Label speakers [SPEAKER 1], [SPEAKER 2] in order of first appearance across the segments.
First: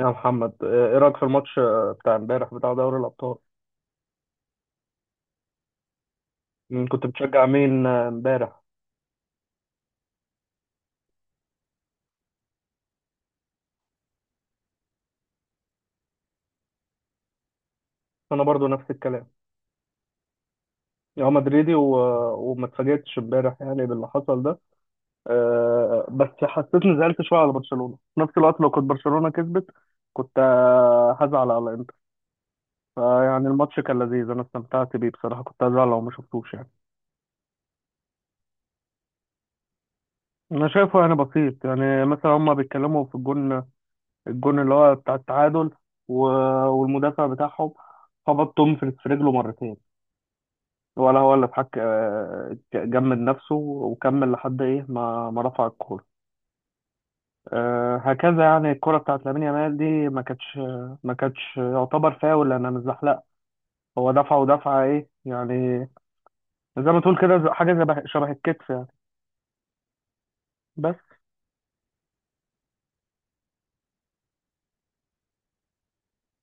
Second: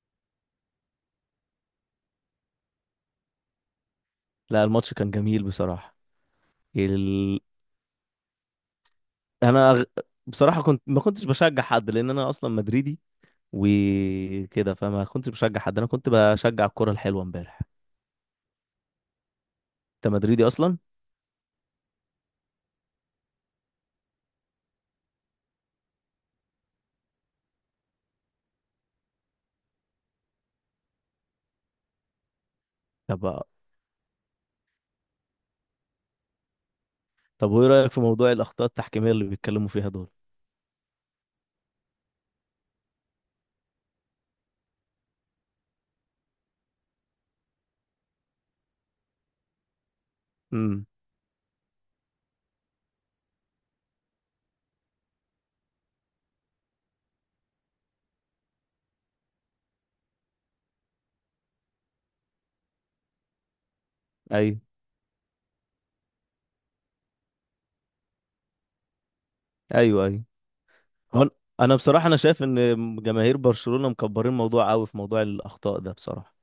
[SPEAKER 1] يا محمد، ايه رأيك في الماتش بتاع امبارح بتاع دوري الأبطال؟
[SPEAKER 2] لا، الماتش كان جميل بصراحة.
[SPEAKER 1] مين كنت
[SPEAKER 2] ال...
[SPEAKER 1] بتشجع مين امبارح؟
[SPEAKER 2] انا أغ... بصراحة كنت ما كنتش بشجع حد لان انا اصلا مدريدي وكده، فما كنتش بشجع حد. انا كنت بشجع الكرة الحلوة امبارح.
[SPEAKER 1] انا برضو نفس الكلام.
[SPEAKER 2] انت مدريدي اصلا.
[SPEAKER 1] يا مدريدي وما اتفاجئتش امبارح يعني باللي حصل ده. بس حسيت اني زعلت شويه على برشلونه، في نفس الوقت لو كنت برشلونه كسبت كنت هزعل على انتر.
[SPEAKER 2] طب
[SPEAKER 1] فيعني الماتش كان لذيذ، انا استمتعت بيه بصراحه، كنت هزعل لو ما شفتوش يعني.
[SPEAKER 2] طب وايه رأيك في موضوع الاخطاء التحكيمية اللي بيتكلموا فيها دول؟
[SPEAKER 1] انا شايفه يعني بسيط، يعني مثلا هما بيتكلموا في الجون، الجون اللي هو بتاع التعادل و- والمدافع بتاعهم خبط تومفرز في رجله مرتين،
[SPEAKER 2] امم.
[SPEAKER 1] ولا هو اللي اتحك جمد نفسه وكمل لحد ايه، ما رفع الكوره. هكذا يعني. الكرة بتاعت لامين يامال دي ما كانتش، ما كانتش يعتبر فاول لأنها متزحلقة، هو دفع
[SPEAKER 2] ايوه.
[SPEAKER 1] ودفعة إيه يعني؟ زي ما تقول كده حاجة زي شبه الكتف يعني.
[SPEAKER 2] ايوه ايوه.
[SPEAKER 1] بس.
[SPEAKER 2] هو انا أنا بصراحة شايف ان جماهير برشلونة مكبرين الموضوع قوي في موضوع الاخطاء ده بصراحة.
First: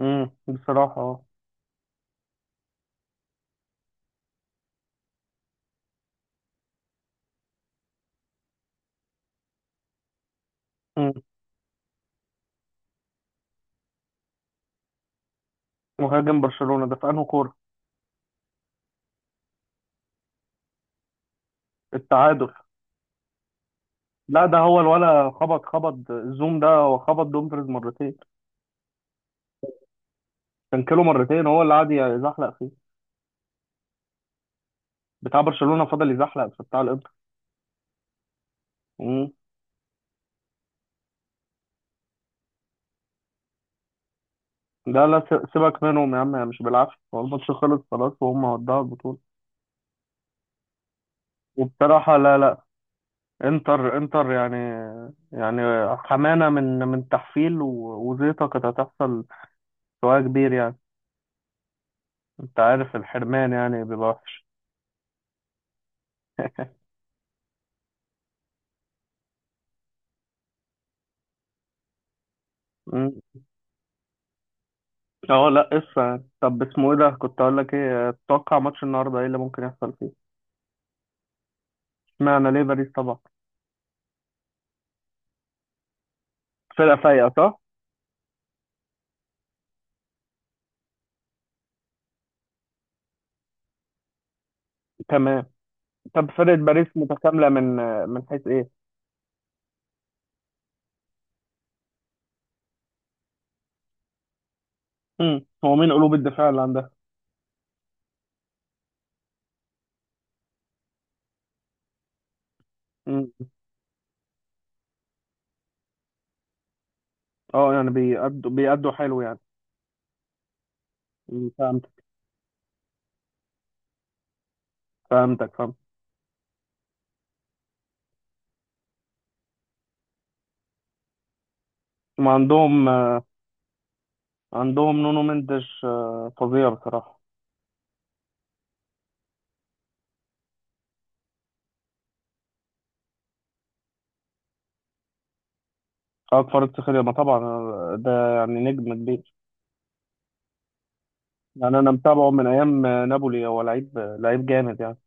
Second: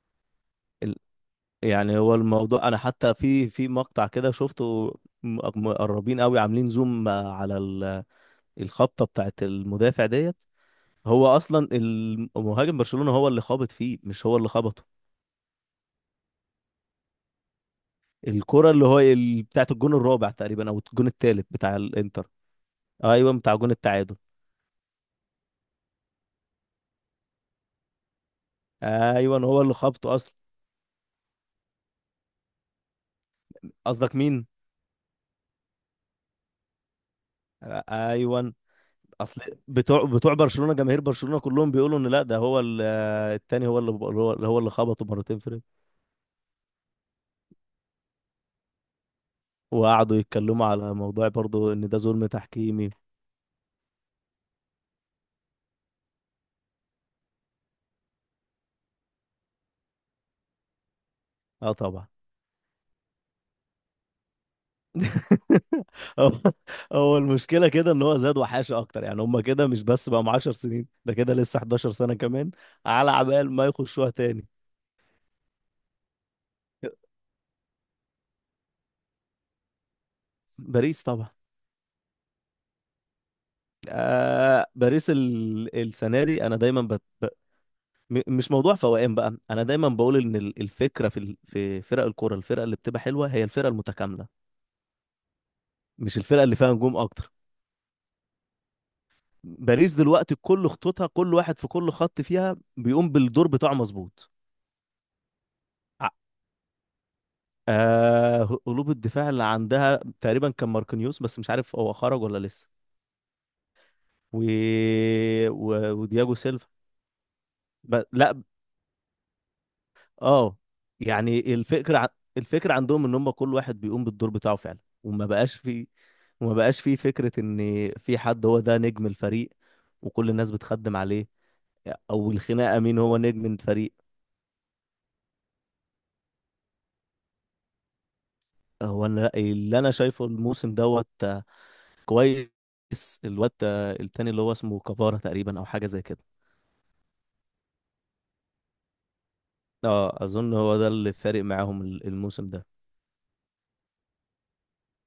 [SPEAKER 1] امم، بصراحة
[SPEAKER 2] ال...
[SPEAKER 1] اه.
[SPEAKER 2] يعني هو الموضوع انا حتى في مقطع كده شفته، مقربين قوي، عاملين زوم على الخبطه بتاعت المدافع ديت.
[SPEAKER 1] مم.
[SPEAKER 2] هو اصلا المهاجم برشلونه هو اللي خابط فيه، مش هو اللي خبطه.
[SPEAKER 1] مهاجم برشلونة ده في أنهي كورة؟
[SPEAKER 2] الكره اللي هو بتاعت الجون الرابع تقريبا او الجون الثالث بتاع الانتر.
[SPEAKER 1] التعادل.
[SPEAKER 2] ايوه، بتاع جون التعادل.
[SPEAKER 1] لا ده هو الولا، خبط الزوم، ده هو خبط دومفريز مرتين،
[SPEAKER 2] ايوه هو اللي خبطه اصلا.
[SPEAKER 1] كانكيلو مرتين هو اللي قعد يزحلق فيه.
[SPEAKER 2] قصدك مين؟
[SPEAKER 1] بتاع برشلونة فضل يزحلق في بتاع الانتر.
[SPEAKER 2] ايوه.
[SPEAKER 1] مم.
[SPEAKER 2] اصل بتوع برشلونه، جماهير برشلونه كلهم بيقولوا ان لا، ده هو التاني هو اللي هو هو اللي خبطه
[SPEAKER 1] ده لا،
[SPEAKER 2] مرتين فرق.
[SPEAKER 1] سيبك منهم يا عم، هي مش بالعافية، هو الماتش خلص خلاص وهم ودعوا البطولة.
[SPEAKER 2] وقعدوا يتكلموا على موضوع برضو ان ده
[SPEAKER 1] وبصراحة
[SPEAKER 2] ظلم
[SPEAKER 1] لا، لا.
[SPEAKER 2] تحكيمي.
[SPEAKER 1] انتر انتر يعني، يعني حمانة من تحفيل وزيطة كانت هتحصل، سواء كبير يعني.
[SPEAKER 2] اه طبعا.
[SPEAKER 1] انت عارف الحرمان يعني بيبقى وحش.
[SPEAKER 2] هو هو المشكله كده ان هو زاد وحاشه اكتر، يعني هم كده مش بس بقى 10 سنين، ده كده لسه 11 سنه كمان على عبال ما يخشوها تاني.
[SPEAKER 1] اه لا قصة. طب اسمه ايه ده، كنت اقول لك ايه، تتوقع ماتش النهارده ايه اللي ممكن يحصل فيه؟
[SPEAKER 2] باريس طبعا.
[SPEAKER 1] اشمعنى، ليه باريس طبعا؟
[SPEAKER 2] آه، باريس السنه دي انا دايما
[SPEAKER 1] فرقة فايقة، صح؟
[SPEAKER 2] مش موضوع فوقان بقى. انا دايما بقول ان الفكره في في فرق الكوره، الفرقه اللي بتبقى حلوه هي الفرقه المتكامله،
[SPEAKER 1] تمام.
[SPEAKER 2] مش
[SPEAKER 1] طب
[SPEAKER 2] الفرقه
[SPEAKER 1] فرقة
[SPEAKER 2] اللي فيها
[SPEAKER 1] باريس
[SPEAKER 2] نجوم اكتر.
[SPEAKER 1] متكاملة من، من حيث ايه؟
[SPEAKER 2] باريس دلوقتي كل خطوطها، كل واحد في كل خط فيها بيقوم بالدور بتاعه مظبوط.
[SPEAKER 1] امم، هو مين قلوب الدفاع اللي عندها؟
[SPEAKER 2] آه، قلوب الدفاع اللي عندها تقريبا كان ماركينيوس، بس مش عارف هو خرج ولا لسه.
[SPEAKER 1] امم.
[SPEAKER 2] و... ودياجو سيلفا.
[SPEAKER 1] اه يعني
[SPEAKER 2] لا.
[SPEAKER 1] بيأدوا حلو يعني.
[SPEAKER 2] اه
[SPEAKER 1] مم،
[SPEAKER 2] يعني
[SPEAKER 1] فهمت.
[SPEAKER 2] الفكرة الفكرة عندهم ان هم كل واحد بيقوم بالدور بتاعه فعلا، وما
[SPEAKER 1] فهمتك،
[SPEAKER 2] بقاش
[SPEAKER 1] فهمت.
[SPEAKER 2] في، وما بقاش في فكرة ان في حد هو ده نجم الفريق وكل الناس بتخدم عليه،
[SPEAKER 1] ما
[SPEAKER 2] او الخناقة
[SPEAKER 1] عندهم.
[SPEAKER 2] مين هو نجم الفريق.
[SPEAKER 1] عندهم نونو مندش، فظيع بصراحة.
[SPEAKER 2] اللي انا شايفه الموسم دوت آه، كويس. الواد آه، التاني اللي هو اسمه كفارة تقريبا او حاجة زي كده.
[SPEAKER 1] أكبر افتخار ما طبعا، ده يعني نجم كبير.
[SPEAKER 2] اه اظن هو ده اللي فارق
[SPEAKER 1] يعني
[SPEAKER 2] معاهم
[SPEAKER 1] أنا متابعه من
[SPEAKER 2] الموسم ده.
[SPEAKER 1] أيام نابولي، هو لعيب، لعيب جامد يعني.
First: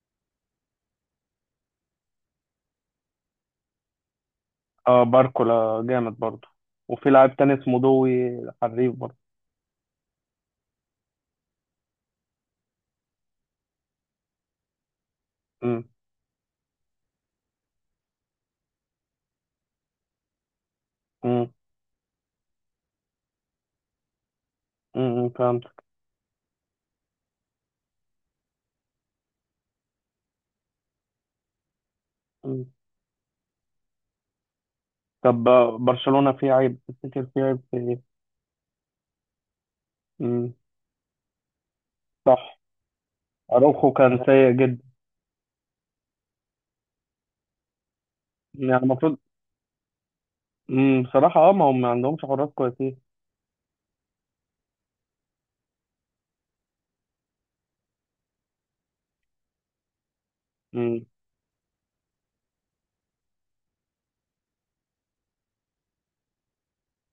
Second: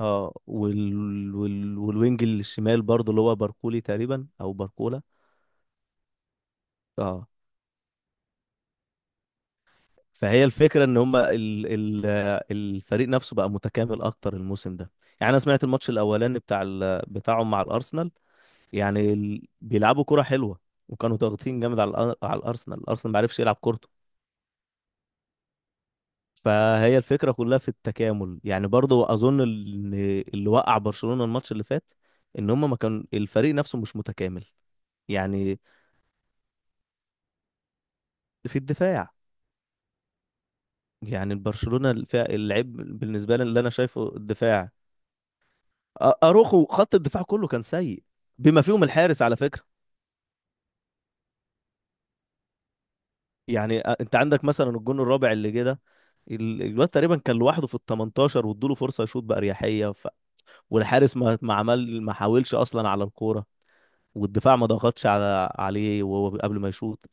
[SPEAKER 2] اه والوينج الشمال برضو اللي هو باركولي تقريبا او
[SPEAKER 1] اه
[SPEAKER 2] باركولا.
[SPEAKER 1] باركولا جامد برضه. وفي
[SPEAKER 2] اه،
[SPEAKER 1] لاعب تاني اسمه دوي، حريف برضه.
[SPEAKER 2] فهي الفكره ان هم آه، الفريق نفسه بقى متكامل اكتر الموسم ده. يعني انا سمعت
[SPEAKER 1] امم.
[SPEAKER 2] الماتش الاولاني بتاع بتاعهم مع الارسنال. يعني بيلعبوا كره حلوه، وكانوا
[SPEAKER 1] امم.
[SPEAKER 2] ضاغطين جامد على على الارسنال، الارسنال ما عرفش يلعب كورته.
[SPEAKER 1] امم، فهمت.
[SPEAKER 2] فهي الفكرة كلها في التكامل. يعني برضو أظن إن اللي وقع برشلونة الماتش اللي فات، إن
[SPEAKER 1] مم.
[SPEAKER 2] هما ما كان الفريق نفسه مش متكامل.
[SPEAKER 1] طب
[SPEAKER 2] يعني
[SPEAKER 1] برشلونة فيه عيب، تفتكر فيه عيب في ايه؟
[SPEAKER 2] في الدفاع.
[SPEAKER 1] امم.
[SPEAKER 2] يعني برشلونة
[SPEAKER 1] صح.
[SPEAKER 2] العيب بالنسبة لي اللي أنا
[SPEAKER 1] اروخو
[SPEAKER 2] شايفه
[SPEAKER 1] كان سيء
[SPEAKER 2] الدفاع.
[SPEAKER 1] جدا.
[SPEAKER 2] أروخو، خط الدفاع كله كان سيء، بما
[SPEAKER 1] يعني
[SPEAKER 2] فيهم
[SPEAKER 1] المفروض.
[SPEAKER 2] الحارس على فكرة.
[SPEAKER 1] بصراحة اه، ما هم ما عندهمش حراس كويسين.
[SPEAKER 2] يعني أنت عندك مثلا الجون الرابع اللي جه ده، الواد تقريبا كان لوحده في ال 18 وادوله فرصة يشوط بأريحية،
[SPEAKER 1] امم.
[SPEAKER 2] والحارس ما حاولش أصلا على الكورة، والدفاع ما ضغطش على عليه وهو قبل ما يشوط.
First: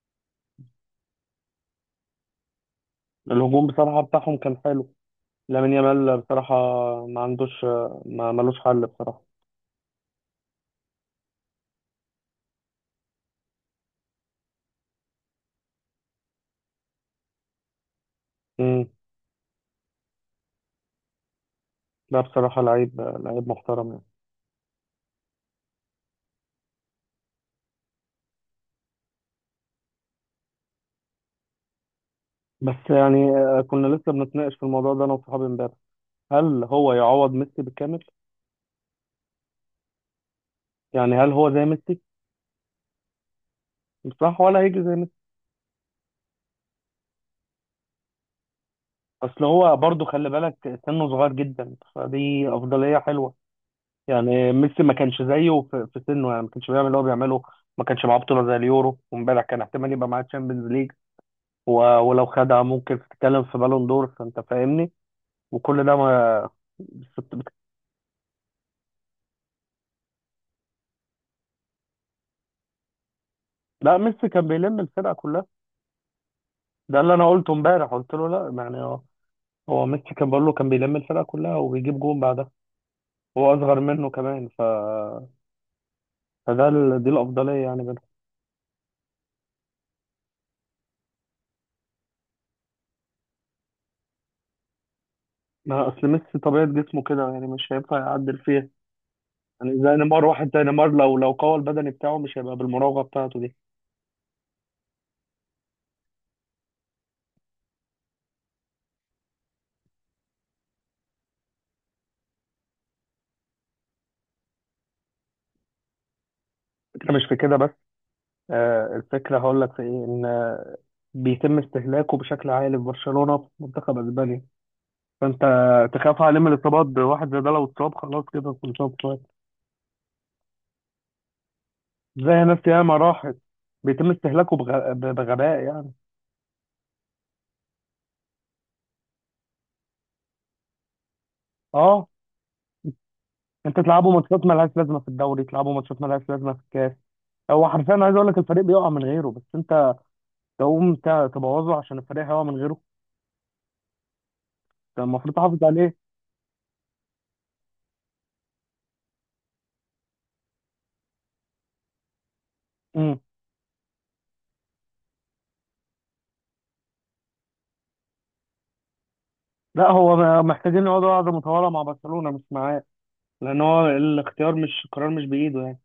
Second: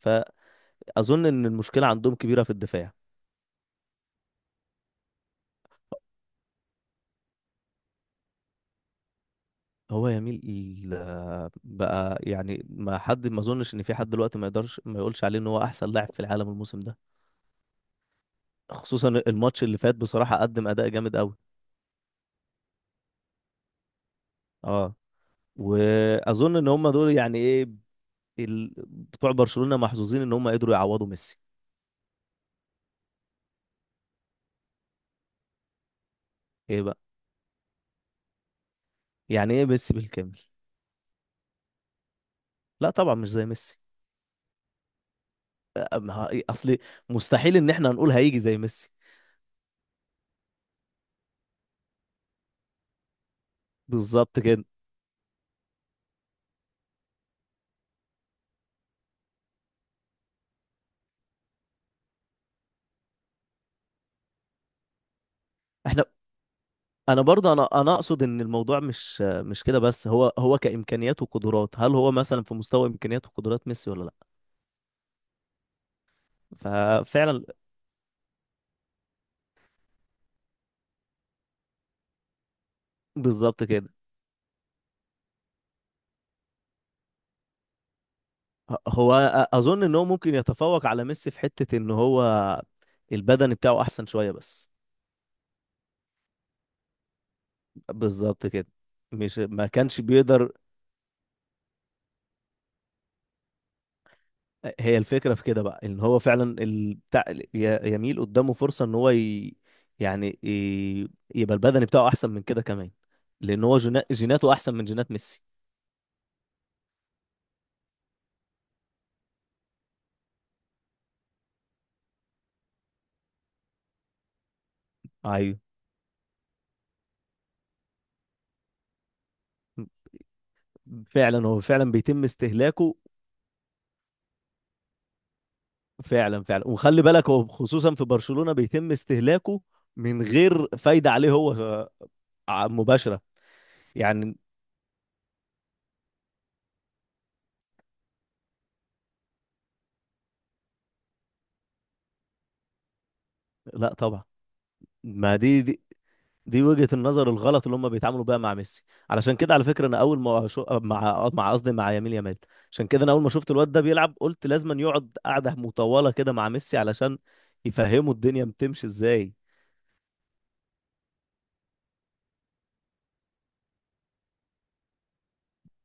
[SPEAKER 2] فأظن إن المشكلة عندهم كبيرة في الدفاع.
[SPEAKER 1] الهجوم بصراحة بتاعهم كان حلو. لامين يامال بصراحة ما عندوش ما ملوش حل بصراحة.
[SPEAKER 2] هو يميل بقى، يعني ما اظنش ان في حد دلوقتي ما يقدرش ما يقولش عليه ان هو احسن لاعب في العالم الموسم ده،
[SPEAKER 1] امم.
[SPEAKER 2] خصوصا الماتش اللي فات بصراحة قدم اداء جامد قوي.
[SPEAKER 1] لا بصراحة لعيب، لعيب محترم يعني.
[SPEAKER 2] اه، واظن ان هم دول يعني ايه، بتوع برشلونة محظوظين ان هم قدروا يعوضوا ميسي.
[SPEAKER 1] بس يعني كنا لسه بنتناقش في الموضوع ده انا وصحابي امبارح، هل
[SPEAKER 2] ايه
[SPEAKER 1] هو
[SPEAKER 2] بقى؟
[SPEAKER 1] يعوض ميسي بالكامل؟
[SPEAKER 2] يعني ايه ميسي بالكامل؟
[SPEAKER 1] يعني هل هو زي ميسي؟
[SPEAKER 2] لا طبعا مش زي ميسي.
[SPEAKER 1] بصراحة ولا هيجي زي ميسي.
[SPEAKER 2] اصل مستحيل ان احنا هنقول هيجي زي ميسي.
[SPEAKER 1] اصل هو برضه خلي بالك سنه صغير جدا، فدي افضلية حلوة.
[SPEAKER 2] بالظبط
[SPEAKER 1] يعني
[SPEAKER 2] كده.
[SPEAKER 1] ميسي ما كانش زيه في, في سنه، يعني ما كانش بيعمل اللي هو بيعمله، ما كانش معاه بطولة زي اليورو، وامبارح كان احتمال يبقى معاه تشامبيونز ليج ولو خدها ممكن تتكلم في بالون دور، فانت فاهمني. وكل ده
[SPEAKER 2] احنا
[SPEAKER 1] ما
[SPEAKER 2] انا
[SPEAKER 1] بت-
[SPEAKER 2] برضه انا اقصد ان الموضوع مش كده بس، هو هو كامكانيات وقدرات، هل هو مثلا في مستوى امكانيات وقدرات ميسي
[SPEAKER 1] لا،
[SPEAKER 2] ولا لا؟
[SPEAKER 1] ميسي كان بيلم الفرقة كلها. ده اللي انا
[SPEAKER 2] ففعلا.
[SPEAKER 1] قلته امبارح، قلت له لا، يعني هو، هو ميسي كان بقول له، كان بيلم الفرقة كلها وبيجيب جون بعدها. هو
[SPEAKER 2] بالظبط
[SPEAKER 1] اصغر
[SPEAKER 2] كده.
[SPEAKER 1] منه كمان فده دي الافضليه يعني بينهم.
[SPEAKER 2] ه- هو اظن ان هو ممكن يتفوق على ميسي في حتة ان هو البدن بتاعه احسن شوية بس.
[SPEAKER 1] ما اصل ميسي طبيعه جسمه كده يعني، مش هينفع يعدل
[SPEAKER 2] بالظبط كده.
[SPEAKER 1] فيها.
[SPEAKER 2] مش ما
[SPEAKER 1] يعني زي
[SPEAKER 2] كانش
[SPEAKER 1] نيمار، واحد
[SPEAKER 2] بيقدر.
[SPEAKER 1] زي نيمار لو قوى البدني بتاعه مش هيبقى بالمراوغه بتاعته دي.
[SPEAKER 2] هي الفكرة في كده بقى، ان هو فعلا بتاع يميل قدامه فرصة ان هو يعني ي... يبقى البدن بتاعه احسن من كده كمان، لان هو جيناته احسن من جينات ميسي.
[SPEAKER 1] الفكره مش في كده بس. آه الفكره هقول لك في ايه، ان بيتم استهلاكه بشكل عالي في برشلونه، في منتخب اسبانيا، فانت
[SPEAKER 2] ايوه.
[SPEAKER 1] تخاف عليه من الاصابات. واحد زي ده لو اتصاب خلاص كده كل شويه بتوعد.
[SPEAKER 2] فعلا هو فعلا بيتم
[SPEAKER 1] زي ناس
[SPEAKER 2] استهلاكه.
[SPEAKER 1] ياما راحت. بيتم استهلاكه بغباء يعني.
[SPEAKER 2] فعلا فعلا، وخلي بالك هو خصوصا في برشلونة بيتم استهلاكه من غير فايدة عليه هو
[SPEAKER 1] اه
[SPEAKER 2] آه، مباشرة.
[SPEAKER 1] انت تلعبوا
[SPEAKER 2] يعني.
[SPEAKER 1] ماتشات ملهاش لازمه في الدوري، تلعبوا ماتشات ملهاش لازمه في الكاس. هو حرفيا عايز اقول لك الفريق بيقع من غيره، بس انت تقوم تبوظه عشان الفريق هيقع من غيره.
[SPEAKER 2] لا طبعا.
[SPEAKER 1] انت المفروض
[SPEAKER 2] ما دي
[SPEAKER 1] تحافظ
[SPEAKER 2] دي
[SPEAKER 1] عليه.
[SPEAKER 2] دي وجهة النظر الغلط اللي هم بيتعاملوا بيها مع ميسي. علشان كده على فكرة انا اول ما مع قصدي مع يمين يامال، عشان كده انا
[SPEAKER 1] امم.
[SPEAKER 2] اول ما شفت الواد ده بيلعب قلت لازم يقعد قعدة مطولة كده مع ميسي علشان يفهموا الدنيا بتمشي ازاي.
[SPEAKER 1] لا هو محتاجين يقعدوا قعده مطوله مع برشلونه مش معاه، لان هو الاختيار مش القرار، مش بايده يعني.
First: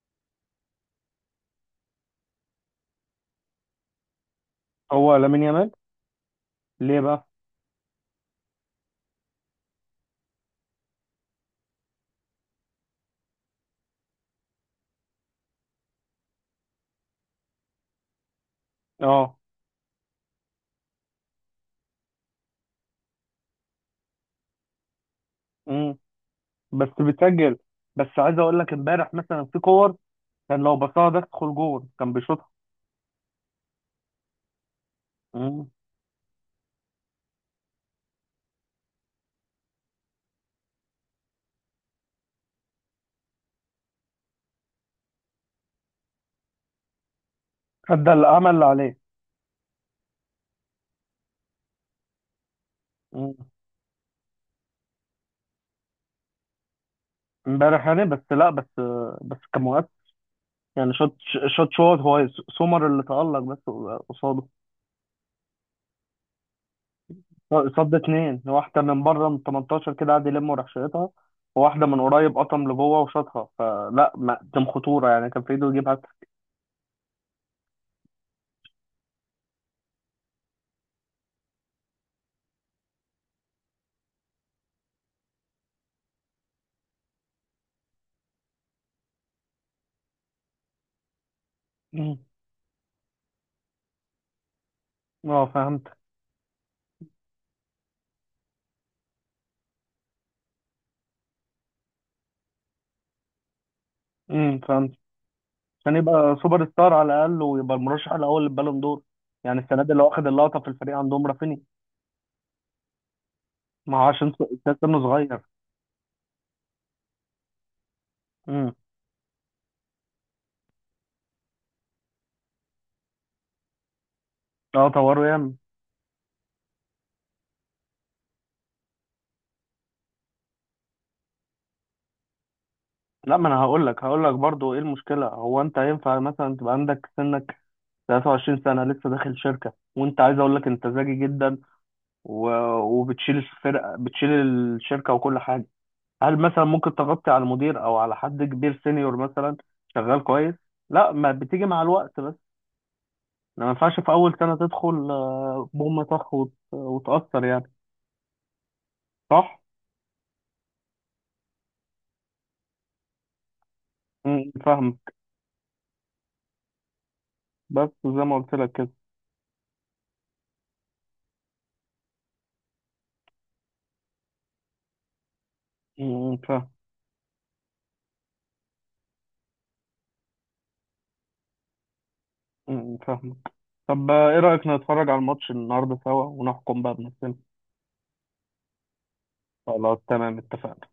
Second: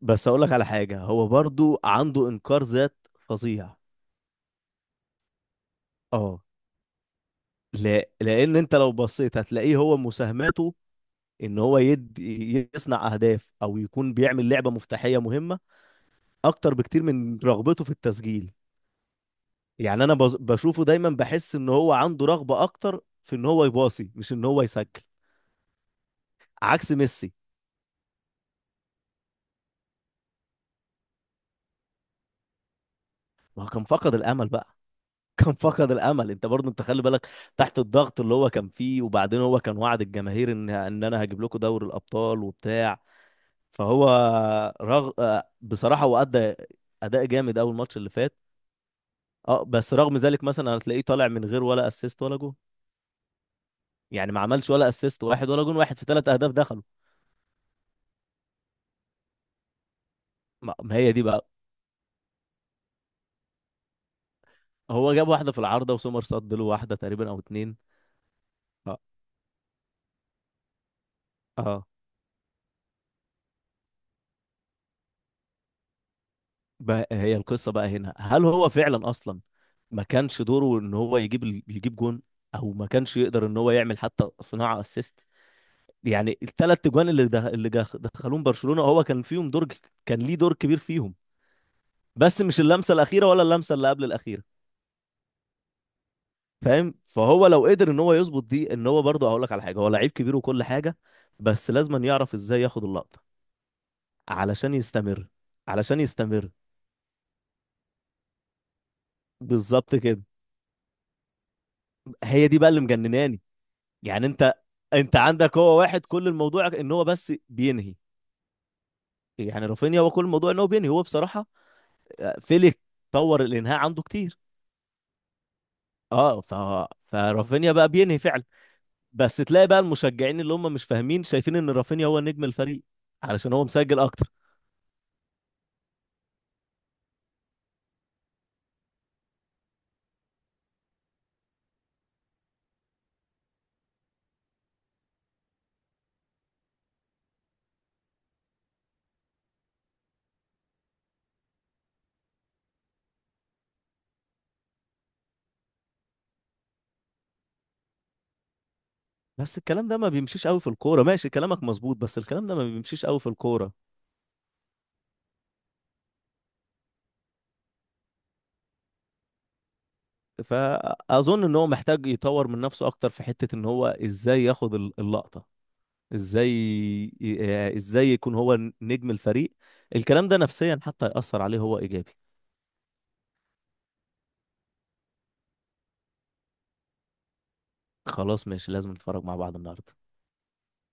[SPEAKER 2] بس اقول لك على حاجة، هو برضو عنده انكار ذات فظيع.
[SPEAKER 1] هو لامين يامال.
[SPEAKER 2] اه.
[SPEAKER 1] ليه بقى؟
[SPEAKER 2] لا، لان انت لو بصيت هتلاقيه هو مساهماته ان هو يدي، يصنع اهداف او يكون بيعمل لعبه مفتاحيه مهمه، اكتر بكتير من رغبته في التسجيل.
[SPEAKER 1] اه.
[SPEAKER 2] يعني انا بشوفه دايما، بحس ان هو عنده رغبه اكتر في ان هو يباصي مش ان هو يسجل،
[SPEAKER 1] امم. بس
[SPEAKER 2] عكس ميسي.
[SPEAKER 1] بتسجل. بس عايز اقول لك امبارح مثلا في كور، كان لو بصاها ده تدخل جول كان بيشوطها.
[SPEAKER 2] ما هو كان فقد الامل بقى. كان
[SPEAKER 1] امم.
[SPEAKER 2] فقد الامل. انت برضه انت خلي بالك تحت الضغط اللي هو كان فيه، وبعدين هو كان وعد الجماهير ان انا هجيب لكم دوري الابطال وبتاع. فهو آه، بصراحة هو أدى أداء جامد أول ماتش اللي
[SPEAKER 1] ادى
[SPEAKER 2] فات.
[SPEAKER 1] الامل اللي عليه.
[SPEAKER 2] اه بس رغم ذلك مثلا هتلاقيه طالع من غير ولا اسيست ولا جون.
[SPEAKER 1] امم.
[SPEAKER 2] يعني ما عملش ولا اسيست واحد ولا جون واحد في ثلاث أهداف دخلوا.
[SPEAKER 1] امبارح يعني بس، لا بس، بس كان مؤثر.
[SPEAKER 2] ما
[SPEAKER 1] يعني
[SPEAKER 2] ما هي
[SPEAKER 1] شوت،
[SPEAKER 2] دي بقى.
[SPEAKER 1] شوت هو. سومر اللي تألق بس قصاده.
[SPEAKER 2] هو جاب واحدة في العارضة وسومر صد له واحدة تقريبا أو اتنين.
[SPEAKER 1] صد اتنين، واحدة
[SPEAKER 2] اه.
[SPEAKER 1] من بره من 18 كده قعد يلم وراح شايطها، وواحدة
[SPEAKER 2] اه
[SPEAKER 1] من قريب قطم لجوه وشاطها، فلا ما كان خطورة يعني، كان في ايده يجيب هاتريك.
[SPEAKER 2] بقى، هي القصة بقى هنا، هل هو فعلا أصلا ما كانش دوره إن هو يجيب يجيب جون، أو ما كانش يقدر إن هو يعمل حتى صناعة اسيست؟ يعني الثلاث اجوان اللي ده اللي دخلوهم برشلونة هو كان فيهم دور كان ليه دور كبير فيهم،
[SPEAKER 1] مم.
[SPEAKER 2] بس مش اللمسة الأخيرة ولا اللمسة اللي قبل الأخيرة.
[SPEAKER 1] اه فهمت.
[SPEAKER 2] فاهم. فهو لو قدر ان هو يظبط دي، ان هو برضه، هقول لك على حاجة، هو لعيب كبير وكل حاجة، بس لازم أن يعرف ازاي ياخد اللقطة علشان
[SPEAKER 1] فهمت.
[SPEAKER 2] يستمر،
[SPEAKER 1] عشان
[SPEAKER 2] علشان
[SPEAKER 1] يبقى
[SPEAKER 2] يستمر.
[SPEAKER 1] سوبر ستار على الأقل ويبقى المرشح الأول للبالون دور. يعني السنة دي
[SPEAKER 2] بالظبط
[SPEAKER 1] اللي
[SPEAKER 2] كده.
[SPEAKER 1] واخد اللقطة في الفريق عندهم رافيني.
[SPEAKER 2] هي دي بقى اللي مجنناني.
[SPEAKER 1] ما هو
[SPEAKER 2] يعني
[SPEAKER 1] عشان
[SPEAKER 2] انت
[SPEAKER 1] سنه
[SPEAKER 2] انت
[SPEAKER 1] صغير.
[SPEAKER 2] عندك هو واحد كل الموضوع ان هو بس بينهي.
[SPEAKER 1] امم.
[SPEAKER 2] يعني رافينيا هو كل الموضوع ان هو بينهي هو بصراحة آه، فيليك طور الانهاء عنده كتير.
[SPEAKER 1] اه طوروا ياما.
[SPEAKER 2] اه فرافينيا بقى بينهي فعلا، بس تلاقي بقى المشجعين اللي هم مش فاهمين شايفين ان رافينيا هو نجم الفريق
[SPEAKER 1] لا ما
[SPEAKER 2] علشان
[SPEAKER 1] انا
[SPEAKER 2] هو
[SPEAKER 1] هقول
[SPEAKER 2] مسجل
[SPEAKER 1] لك هقول
[SPEAKER 2] اكتر.
[SPEAKER 1] لك برضه ايه المشكله، هو انت ينفع مثلا تبقى عندك سنك 23 سنة لسه داخل شركة، وانت عايز اقول لك انت ذكي جدا و... وبتشيل الفرقة، بتشيل الشركة وكل حاجة، هل مثلا ممكن تغطي على المدير او على حد كبير سينيور مثلا شغال كويس؟ لا، ما بتيجي مع الوقت بس، ما ينفعش في اول سنة تدخل بوم طخ وتأثر يعني،
[SPEAKER 2] بس
[SPEAKER 1] صح؟
[SPEAKER 2] الكلام ده ما بيمشيش قوي في الكوره. ماشي كلامك مظبوط، بس الكلام ده ما بيمشيش قوي في الكوره.
[SPEAKER 1] فاهمك. بس زي ما قلت لك كده.
[SPEAKER 2] فاظن ان هو محتاج يطور من نفسه اكتر في حته ان هو ازاي ياخد اللقطه، ازاي
[SPEAKER 1] فاهم.
[SPEAKER 2] آه، ازاي يكون هو نجم الفريق. الكلام ده نفسيا حتى يأثر عليه هو ايجابي.
[SPEAKER 1] فاهمك. طب ايه رأيك نتفرج على الماتش النهارده سوا ونحكم بقى بنفسنا؟
[SPEAKER 2] خلاص ماشي، لازم نتفرج مع بعض النهارده.
[SPEAKER 1] خلاص تمام، اتفقنا.